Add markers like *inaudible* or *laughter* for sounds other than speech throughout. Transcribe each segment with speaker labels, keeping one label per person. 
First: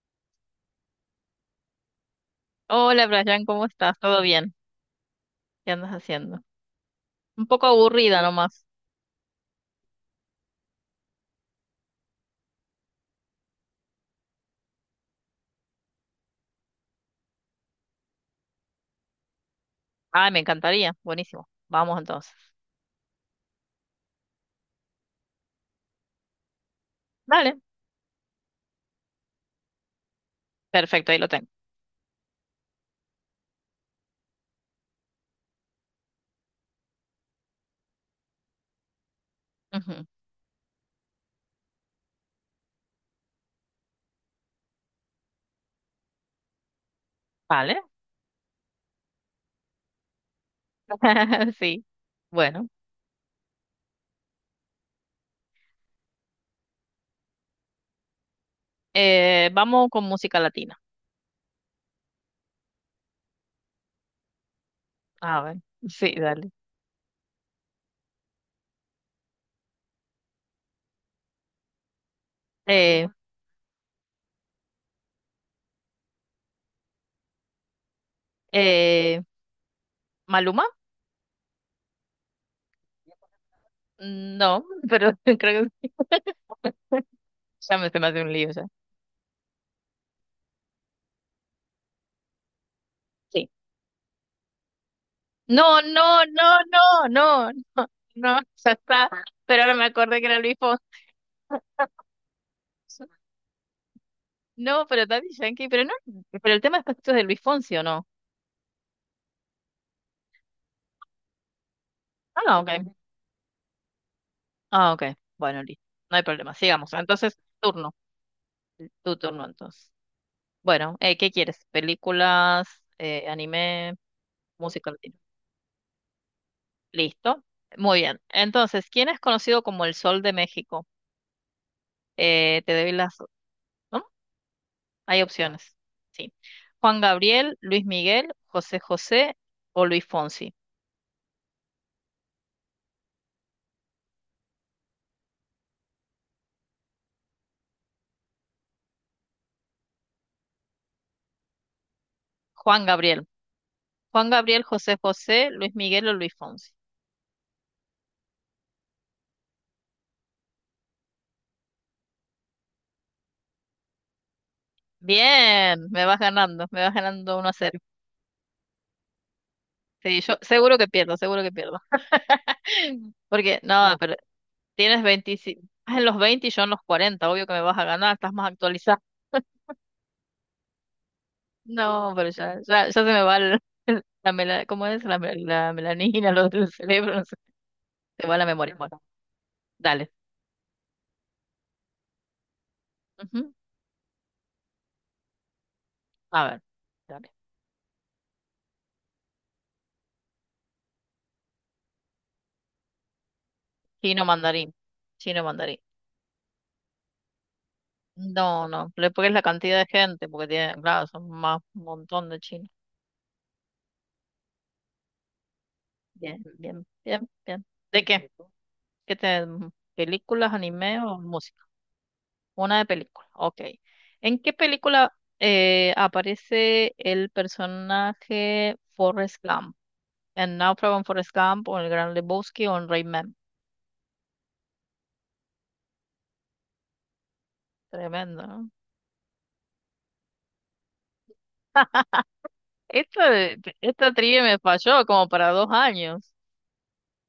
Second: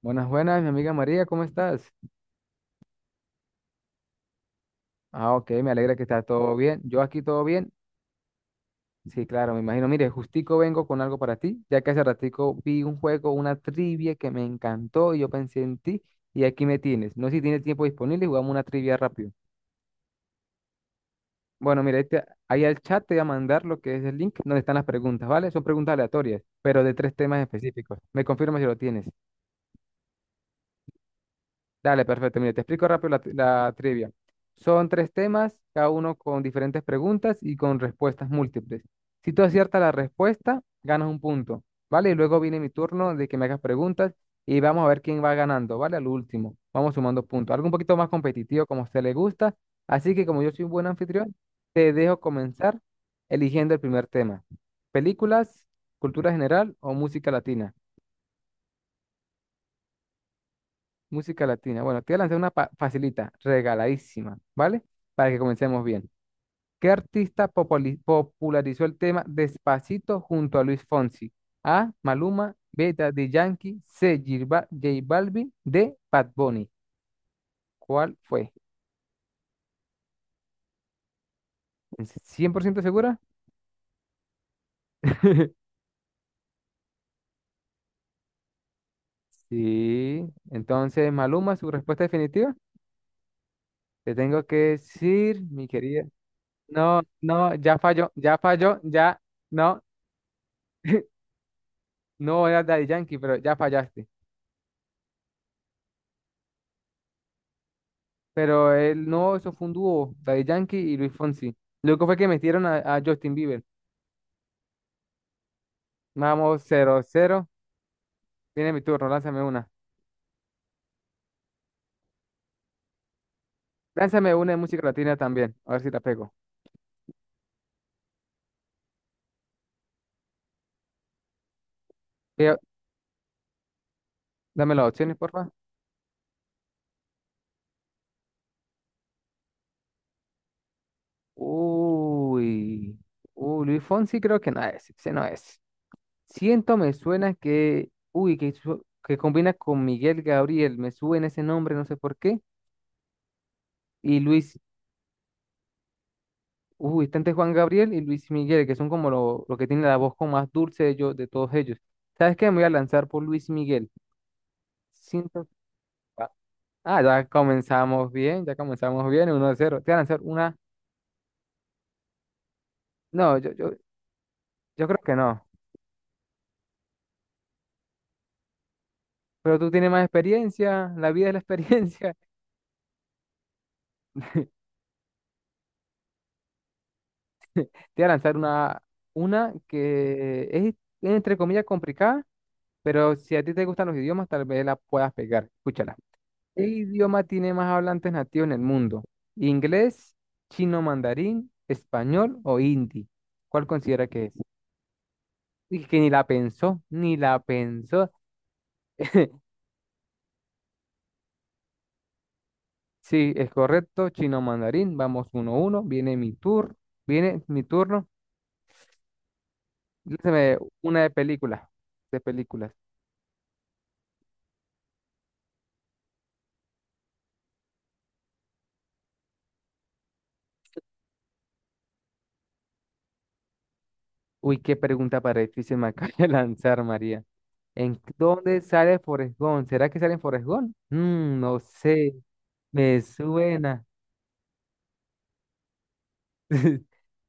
Speaker 1: Buenas, buenas, mi amiga María, ¿cómo estás?
Speaker 2: Hola, Brian, ¿cómo estás? ¿Todo bien?
Speaker 1: Ok, me
Speaker 2: ¿Qué andas
Speaker 1: alegra que estás
Speaker 2: haciendo?
Speaker 1: todo bien. Yo aquí todo
Speaker 2: Un poco
Speaker 1: bien.
Speaker 2: aburrida nomás.
Speaker 1: Sí, claro, me imagino. Mire, justico vengo con algo para ti, ya que hace ratico vi un juego, una trivia que me encantó y yo pensé en ti y aquí me tienes. No sé si tienes tiempo disponible, y jugamos una trivia rápido.
Speaker 2: Ah, me encantaría. Buenísimo.
Speaker 1: Bueno, mira,
Speaker 2: Vamos entonces.
Speaker 1: ahí al chat te voy a mandar lo que es el link donde están las preguntas, ¿vale? Son preguntas aleatorias, pero de tres temas
Speaker 2: Vale.
Speaker 1: específicos. Me confirma si lo tienes.
Speaker 2: Perfecto, ahí lo tengo.
Speaker 1: Dale, perfecto. Mire, te explico rápido la trivia. Son tres temas, cada uno con diferentes preguntas y con respuestas múltiples. Si tú aciertas la
Speaker 2: Ujú.
Speaker 1: respuesta, ganas un punto, ¿vale? Y luego viene mi turno de que me hagas preguntas y vamos a ver quién va ganando, ¿vale? Al último, vamos sumando puntos. Algo un
Speaker 2: Vale.
Speaker 1: poquito más competitivo como a usted le gusta. Así que como yo soy un buen anfitrión,
Speaker 2: *laughs* Sí.
Speaker 1: te dejo
Speaker 2: Bueno,
Speaker 1: comenzar eligiendo el primer tema. ¿Películas, cultura general o música latina?
Speaker 2: vamos con música latina.
Speaker 1: Música latina. Bueno, te voy a lanzar facilita, regaladísima, ¿vale? Para que
Speaker 2: A ver.
Speaker 1: comencemos bien.
Speaker 2: Sí, dale.
Speaker 1: ¿Qué artista popularizó el tema Despacito junto a Luis Fonsi? A. Maluma, B.
Speaker 2: Eh,
Speaker 1: Daddy Yankee, C. J Balvin, D. Bad Bunny. ¿Cuál fue?
Speaker 2: eh, ¿Maluma?
Speaker 1: ¿Cien por ciento segura?
Speaker 2: Mm, no, *laughs* pero *laughs* creo
Speaker 1: *laughs*
Speaker 2: que ya me se me hace un lío ya.
Speaker 1: Sí. Entonces, Maluma, su respuesta definitiva.
Speaker 2: Sí.
Speaker 1: Te tengo que decir, mi
Speaker 2: No,
Speaker 1: querida.
Speaker 2: no, no,
Speaker 1: No,
Speaker 2: no, no,
Speaker 1: no, ya
Speaker 2: *laughs* no,
Speaker 1: falló, ya
Speaker 2: no, ya
Speaker 1: falló,
Speaker 2: está.
Speaker 1: ya.
Speaker 2: Pero ahora
Speaker 1: No,
Speaker 2: me acordé que era Luis Fonsi.
Speaker 1: *laughs* no era Daddy Yankee, pero ya fallaste.
Speaker 2: No, pero Daddy Yankee, pero no, pero el tema es Pastitos de Luis Fonsi, ¿o no?
Speaker 1: Pero él no, eso fue un dúo, Daddy Yankee y Luis Fonsi. Luego fue que
Speaker 2: Ah,
Speaker 1: metieron
Speaker 2: ok.
Speaker 1: a Justin Bieber.
Speaker 2: Ah, ok. Bueno, listo. No hay problema.
Speaker 1: Vamos,
Speaker 2: Sigamos.
Speaker 1: cero
Speaker 2: Entonces,
Speaker 1: cero.
Speaker 2: turno.
Speaker 1: Tiene mi turno,
Speaker 2: Tu
Speaker 1: lánzame
Speaker 2: turno,
Speaker 1: una.
Speaker 2: entonces. Bueno, ¿qué quieres? ¿Películas, anime,
Speaker 1: Lánzame una de música
Speaker 2: música
Speaker 1: latina
Speaker 2: latina?
Speaker 1: también, a ver si la pego.
Speaker 2: Listo. Muy bien. Entonces, ¿quién es conocido como el Sol de México?
Speaker 1: Eh,
Speaker 2: Te doy las... ¿No?
Speaker 1: dame las opciones,
Speaker 2: Hay
Speaker 1: porfa.
Speaker 2: opciones. Sí. Juan Gabriel, Luis Miguel, José José o Luis Fonsi.
Speaker 1: Uy, uy, Luis Fonsi creo que no es, ese no es. Siento me suena que, uy, que, que combina con Miguel Gabriel, me suena ese nombre, no sé por qué.
Speaker 2: Juan Gabriel.
Speaker 1: Y
Speaker 2: Juan
Speaker 1: Luis.
Speaker 2: Gabriel, José José, Luis Miguel o Luis Fonsi.
Speaker 1: Uy, está entre Juan Gabriel y Luis Miguel, que son como los lo que tienen la voz como más dulce de, ellos, de todos ellos. ¿Sabes qué? Me voy a lanzar por Luis Miguel. Siento...
Speaker 2: Bien, me vas
Speaker 1: Ah,
Speaker 2: ganando, me vas
Speaker 1: ah,
Speaker 2: ganando uno a cero.
Speaker 1: ya comenzamos bien, 1 cero. Te voy a lanzar
Speaker 2: Sí, yo
Speaker 1: una...
Speaker 2: seguro que pierdo, seguro que pierdo. *laughs*
Speaker 1: No, yo,
Speaker 2: Porque,
Speaker 1: yo,
Speaker 2: no, pero
Speaker 1: yo creo
Speaker 2: tienes
Speaker 1: que no.
Speaker 2: 25, estás en los 20 y yo en los 40. Obvio que me vas a ganar, estás más actualizado.
Speaker 1: Pero tú tienes más experiencia, la vida es la
Speaker 2: No,
Speaker 1: experiencia. *laughs*
Speaker 2: pero ya se me va ¿cómo es? La melanina, lo del cerebro, no sé,
Speaker 1: Te voy a
Speaker 2: se
Speaker 1: lanzar
Speaker 2: va la memoria.
Speaker 1: una,
Speaker 2: Bueno,
Speaker 1: una
Speaker 2: dale.
Speaker 1: que es, entre comillas, complicada, pero si a ti
Speaker 2: Ujú,
Speaker 1: te gustan los idiomas, tal vez la puedas pegar. Escúchala.
Speaker 2: a ver,
Speaker 1: ¿Qué idioma
Speaker 2: dale.
Speaker 1: tiene más hablantes nativos en el mundo? ¿Inglés, chino mandarín, español o hindi? ¿Cuál considera
Speaker 2: Chino
Speaker 1: que es?
Speaker 2: mandarín, chino mandarín.
Speaker 1: Y que ni la pensó, ni la pensó.
Speaker 2: No, no, pero es porque es
Speaker 1: *laughs*
Speaker 2: la cantidad de gente, porque tiene, claro, son más un montón de chinos.
Speaker 1: Sí, es correcto, chino mandarín. Vamos uno a uno.
Speaker 2: Bien, bien, bien,
Speaker 1: Viene mi
Speaker 2: bien. ¿De
Speaker 1: turno.
Speaker 2: qué? ¿Qué te, ¿películas,
Speaker 1: Lánzame
Speaker 2: anime
Speaker 1: una de
Speaker 2: o
Speaker 1: películas,
Speaker 2: música?
Speaker 1: de películas.
Speaker 2: Una de película, ok. ¿En qué película aparece el personaje Forrest Gump? ¿En Náufrago en Forrest Gump o en El Gran Lebowski o en Rayman?
Speaker 1: Uy, qué pregunta para difícil me *laughs* acaba de lanzar, María. ¿En
Speaker 2: Tremendo,
Speaker 1: dónde
Speaker 2: ¿no?
Speaker 1: sale Forrest Gump? ¿Será que sale en Forrest Gump? Mm, no
Speaker 2: *laughs* Ah,
Speaker 1: sé, me suena.
Speaker 2: esta trivia me falló como para dos años.
Speaker 1: *laughs*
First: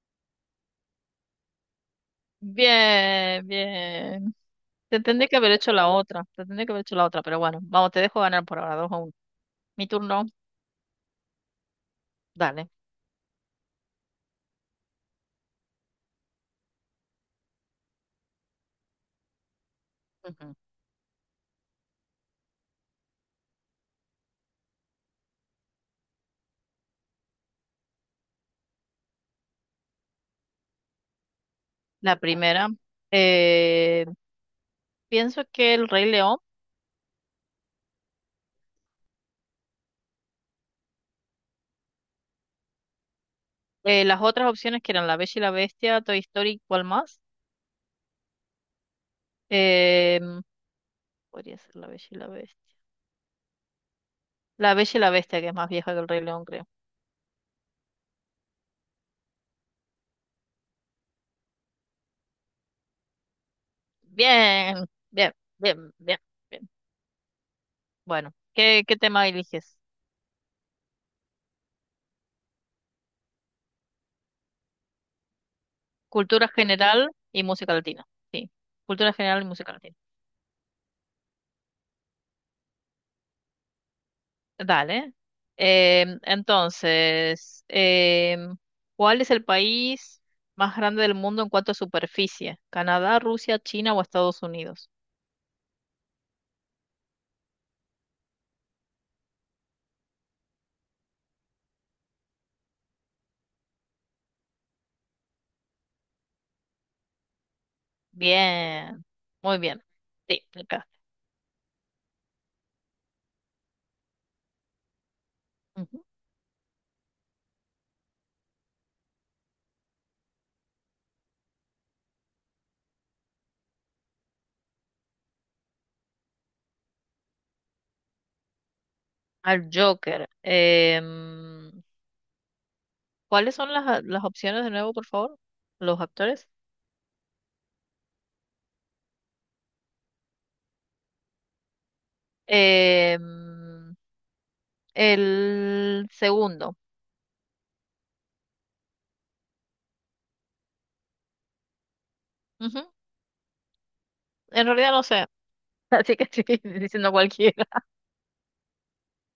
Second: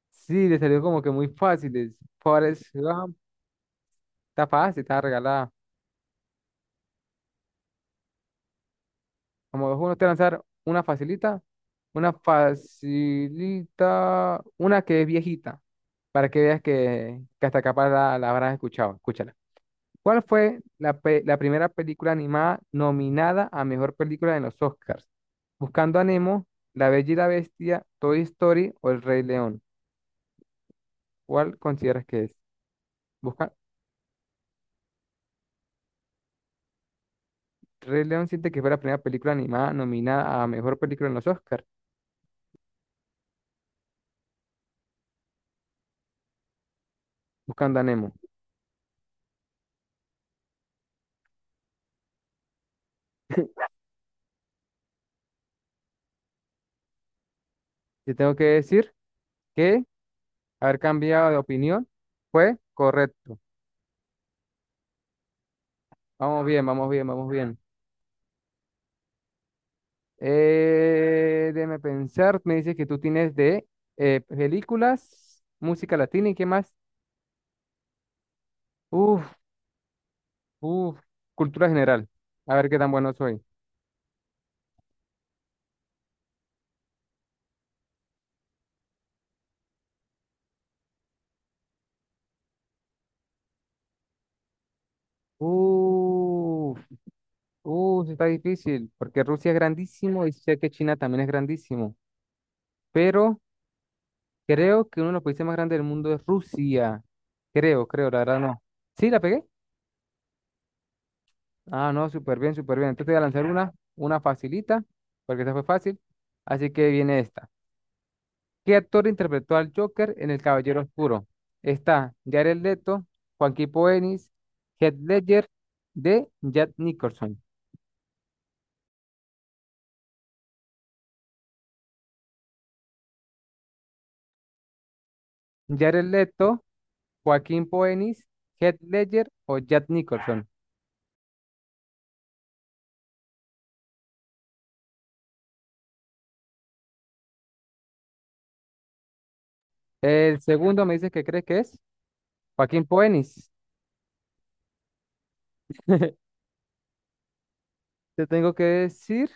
Speaker 1: Sí, le salió como que muy fáciles. Forrest Gump,
Speaker 2: Bien, bien.
Speaker 1: está fácil, está
Speaker 2: Te tendría que
Speaker 1: regalada.
Speaker 2: haber hecho la otra, te tendría que haber hecho la otra, pero bueno, vamos, te dejo ganar por ahora, dos a uno.
Speaker 1: Como dos,
Speaker 2: Mi
Speaker 1: uno, te voy a
Speaker 2: turno,
Speaker 1: lanzar una facilita, una
Speaker 2: dale.
Speaker 1: facilita, una que es viejita, para que veas que hasta capaz la habrás escuchado. Escúchala. ¿Cuál
Speaker 2: Ujú.
Speaker 1: fue la primera película animada nominada a mejor película en los Oscars? Buscando a Nemo, La Bella y la Bestia, Toy Story o El Rey León. ¿Cuál consideras
Speaker 2: La
Speaker 1: que es?
Speaker 2: primera, eh, pienso que El Rey León,
Speaker 1: Rey León siente que fue la primera película animada nominada a mejor película en los Oscars,
Speaker 2: las otras opciones que eran La Bella y la Bestia, Toy Story, ¿cuál más?
Speaker 1: Buscando a Nemo.
Speaker 2: Eh, podría ser La Bella y la Bestia. La Bella y la Bestia, que es más vieja que El Rey León, creo.
Speaker 1: Te tengo que decir que haber cambiado de opinión fue correcto.
Speaker 2: Bien, bien, bien, bien,
Speaker 1: Vamos bien,
Speaker 2: bien.
Speaker 1: vamos bien, vamos bien.
Speaker 2: Bueno, ¿qué tema eliges?
Speaker 1: Déjame pensar, me dice que tú tienes de películas, música latina y qué
Speaker 2: Cultura
Speaker 1: más.
Speaker 2: general y música latina. Sí, cultura
Speaker 1: Uf,
Speaker 2: general y música latina.
Speaker 1: uf, cultura general. A ver qué tan bueno soy.
Speaker 2: Dale. Entonces, ¿cuál es el país más grande del mundo en cuanto a superficie? ¿Canadá, Rusia, China o Estados Unidos?
Speaker 1: Uf, uf, está difícil, porque Rusia es grandísimo y sé que China también es grandísimo, pero... Creo que uno de los países más grandes del mundo es Rusia. Creo, creo, la verdad no.
Speaker 2: Bien,
Speaker 1: ¿Sí la pegué?
Speaker 2: muy bien. Sí, acá.
Speaker 1: Ah, no, súper bien, súper bien. Entonces te voy a lanzar una facilita, porque esta fue fácil.
Speaker 2: Ujú.
Speaker 1: Así que viene esta. ¿Qué actor interpretó al Joker en El Caballero Oscuro? Está Jared Leto, Joaquín Phoenix, Heath Ledger de Jack Nicholson.
Speaker 2: Al Joker. Em, las opciones de nuevo, por favor? Los
Speaker 1: Jared
Speaker 2: actores.
Speaker 1: Leto, Joaquín Phoenix, Heath Ledger o Jack Nicholson.
Speaker 2: Em, el segundo.
Speaker 1: El segundo me dice que crees que es Joaquín
Speaker 2: Ujú.
Speaker 1: Phoenix.
Speaker 2: En realidad no sé, *laughs* así que estoy diciendo cualquiera.
Speaker 1: Te tengo que decir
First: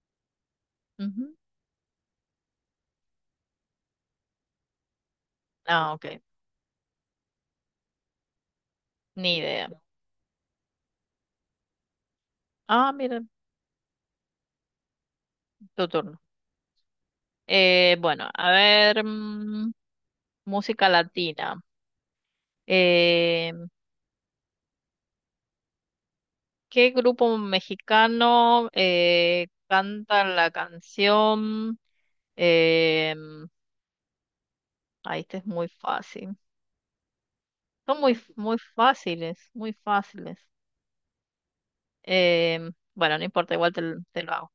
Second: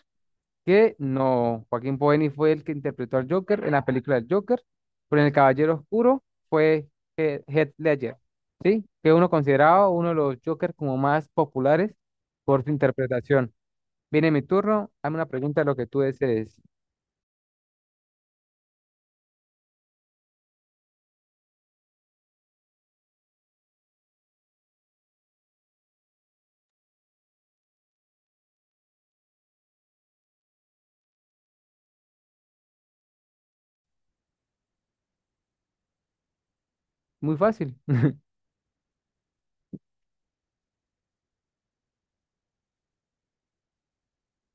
Speaker 1: que
Speaker 2: Ujú.
Speaker 1: no, Joaquín Phoenix fue el que interpretó al Joker en la película del Joker, pero en El Caballero
Speaker 2: Ah, ok.
Speaker 1: Oscuro fue Heath Ledger, ¿sí? Que uno
Speaker 2: Ni idea.
Speaker 1: considerado uno de los Jokers como más populares por su
Speaker 2: Ah, mira,
Speaker 1: interpretación. Viene mi turno, hazme una pregunta de lo que
Speaker 2: tu
Speaker 1: tú
Speaker 2: turno.
Speaker 1: desees.
Speaker 2: Bueno, a ver, mm, música latina. Eh, ¿Qué grupo mexicano canta la canción? Eh, ahí este es muy fácil.
Speaker 1: Muy fácil.
Speaker 2: Son
Speaker 1: *laughs*
Speaker 2: muy fáciles. Eh, bueno, no importa, te lo hago.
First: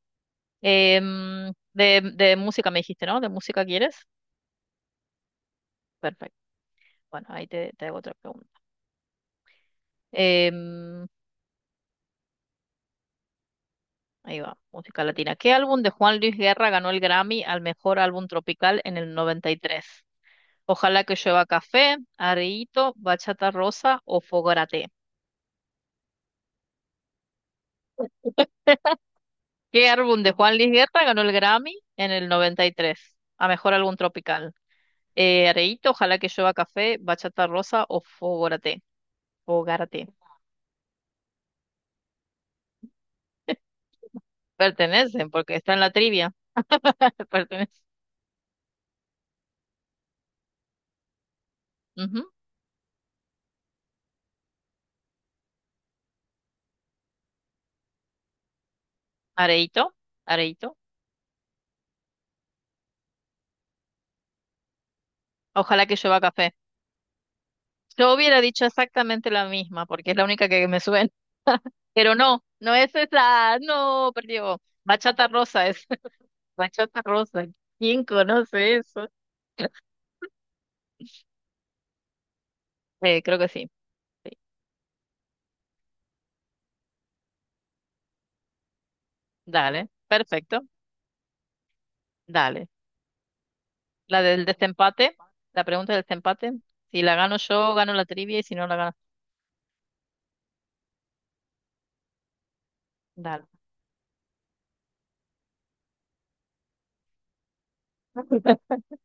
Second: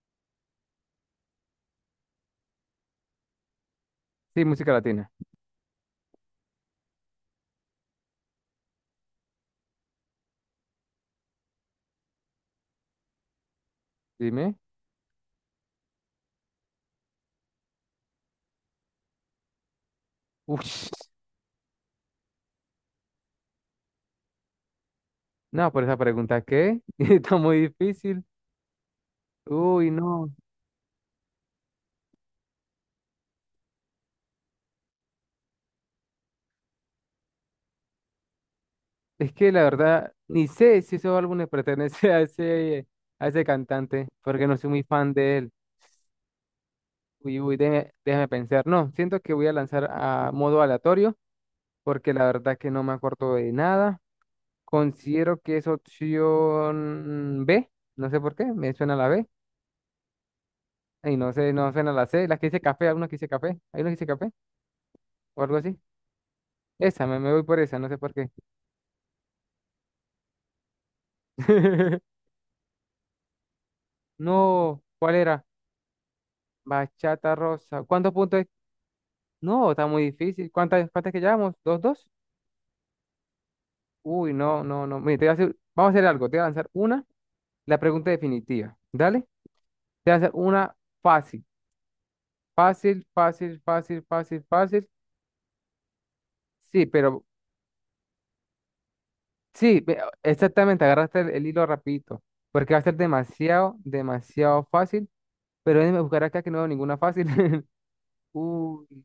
Speaker 2: Mm, de música me dijiste, ¿no? ¿De música quieres?
Speaker 1: Sí, música latina.
Speaker 2: Perfecto. Bueno, te hago otra pregunta. Eh, Ahí
Speaker 1: Dime.
Speaker 2: va, música latina. ¿Qué álbum de Juan Luis Guerra ganó el Grammy al mejor álbum tropical en el 93?
Speaker 1: Uy, *laughs*
Speaker 2: Ojalá que llueva café, Arreíto, Bachata Rosa o Fogarate.
Speaker 1: no, por esa pregunta, ¿qué? *laughs* Está muy difícil.
Speaker 2: ¿Qué
Speaker 1: Uy,
Speaker 2: álbum
Speaker 1: no.
Speaker 2: de Juan Luis Guerra ganó el Grammy en el 93 a mejor álbum tropical? Areíto, Ojalá que llueva café, Bachata Rosa o Fogarate.
Speaker 1: Es que la
Speaker 2: Fogarate.
Speaker 1: verdad, ni sé si esos álbumes pertenecen *laughs* a ese cantante, porque no soy muy fan
Speaker 2: Pertenecen,
Speaker 1: de él.
Speaker 2: porque está en la trivia. *laughs*
Speaker 1: Uy, uy,
Speaker 2: Pertenecen.
Speaker 1: déjame pensar. No, siento que voy a lanzar a modo aleatorio porque la
Speaker 2: Ujú.
Speaker 1: verdad que no me acuerdo de nada. Considero que es opción B. No sé por qué, me suena la B.
Speaker 2: Areíto, Areíto.
Speaker 1: Y no sé, no suena la C. La que dice café, alguna que dice café. Hay una que dice café o algo así.
Speaker 2: Ojalá que llueva café.
Speaker 1: Esa, me voy por esa, no sé por
Speaker 2: Yo
Speaker 1: qué.
Speaker 2: hubiera dicho exactamente la misma, porque es la única que me suena. Pero
Speaker 1: *laughs*
Speaker 2: no, no es esa, no, perdió.
Speaker 1: No, ¿cuál
Speaker 2: Bachata
Speaker 1: era?
Speaker 2: rosa es, *laughs* bachata
Speaker 1: Bachata
Speaker 2: rosa.
Speaker 1: rosa.
Speaker 2: ¿Quién
Speaker 1: ¿Cuántos puntos es?
Speaker 2: conoce eso?
Speaker 1: No, está muy difícil. ¿Cuántas, cuántas que llevamos? ¿Dos, dos?
Speaker 2: Creo que sí. Sí.
Speaker 1: Uy, no, no, no. Mire, te voy a hacer- vamos a hacer algo. Te voy a lanzar una, la pregunta definitiva. Dale.
Speaker 2: Dale,
Speaker 1: Te voy a hacer
Speaker 2: perfecto,
Speaker 1: una fácil,
Speaker 2: dale.
Speaker 1: fácil, fácil, fácil,
Speaker 2: La
Speaker 1: fácil,
Speaker 2: del
Speaker 1: fácil.
Speaker 2: desempate, la pregunta del desempate.
Speaker 1: Sí,
Speaker 2: Si la
Speaker 1: pero
Speaker 2: gano yo, gano la trivia y si no la gano,
Speaker 1: sí, ve- exactamente, agarraste el hilo rapidito, porque va a ser
Speaker 2: dale.
Speaker 1: demasiado, demasiado fácil, pero déjame buscar acá que no veo ninguna fácil. *laughs* Uy,
Speaker 2: *laughs*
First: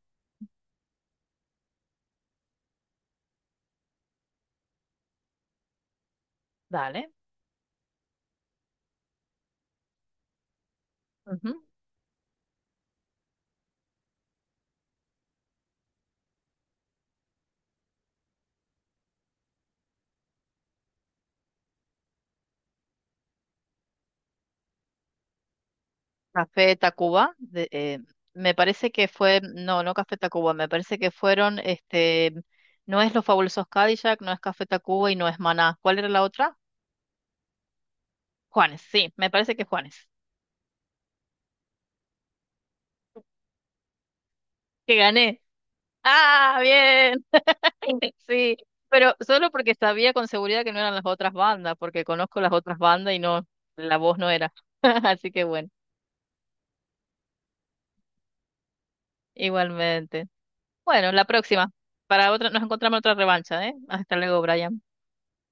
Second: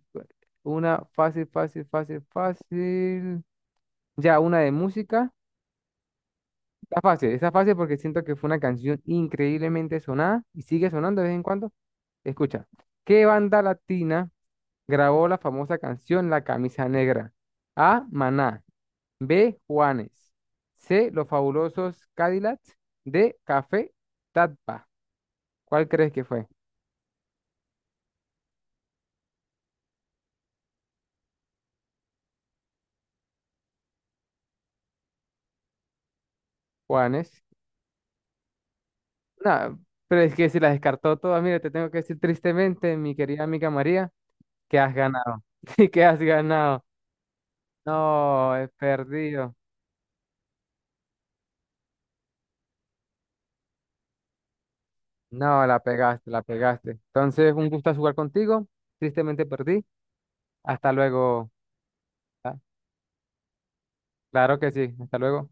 Speaker 1: una fácil, fácil, fácil, fácil. Ya, una de música.
Speaker 2: Dale.
Speaker 1: Está fácil porque siento que fue una canción increíblemente sonada y sigue sonando de vez en
Speaker 2: Ujú.
Speaker 1: cuando. Escucha, ¿qué banda latina grabó la famosa canción La Camisa Negra? A. Maná. B. Juanes. C. Los Fabulosos Cadillacs. D. Café Tatpa. ¿Cuál crees que fue?
Speaker 2: Café Tacuba, de- eh, me parece que fue, no, no Café Tacuba, me parece que fueron, este, no es Los Fabulosos Cadillac, no es Café Tacuba y no es Maná. ¿Cuál era la otra?
Speaker 1: Juanes.
Speaker 2: Juanes, sí, me parece que
Speaker 1: No,
Speaker 2: Juanes.
Speaker 1: pero es que si la descartó todas, mira, te tengo que decir tristemente, mi querida amiga María, que has
Speaker 2: Que gané.
Speaker 1: ganado. *laughs* Sí, que has
Speaker 2: Ah,
Speaker 1: ganado.
Speaker 2: bien. *laughs*
Speaker 1: No,
Speaker 2: Sí,
Speaker 1: he
Speaker 2: pero solo
Speaker 1: perdido.
Speaker 2: porque sabía con seguridad que no eran las otras bandas, porque conozco las otras bandas y no, la voz no era. *laughs* Así que
Speaker 1: No,
Speaker 2: bueno,
Speaker 1: la pegaste, la pegaste. Entonces, un gusto jugar contigo. Tristemente perdí.
Speaker 2: igualmente.
Speaker 1: Hasta
Speaker 2: Bueno, la
Speaker 1: luego.
Speaker 2: próxima. Para otra,
Speaker 1: Ah,
Speaker 2: nos encontramos en otra revancha, ¿eh? Hasta luego,
Speaker 1: claro que
Speaker 2: Brian.
Speaker 1: sí. Hasta luego.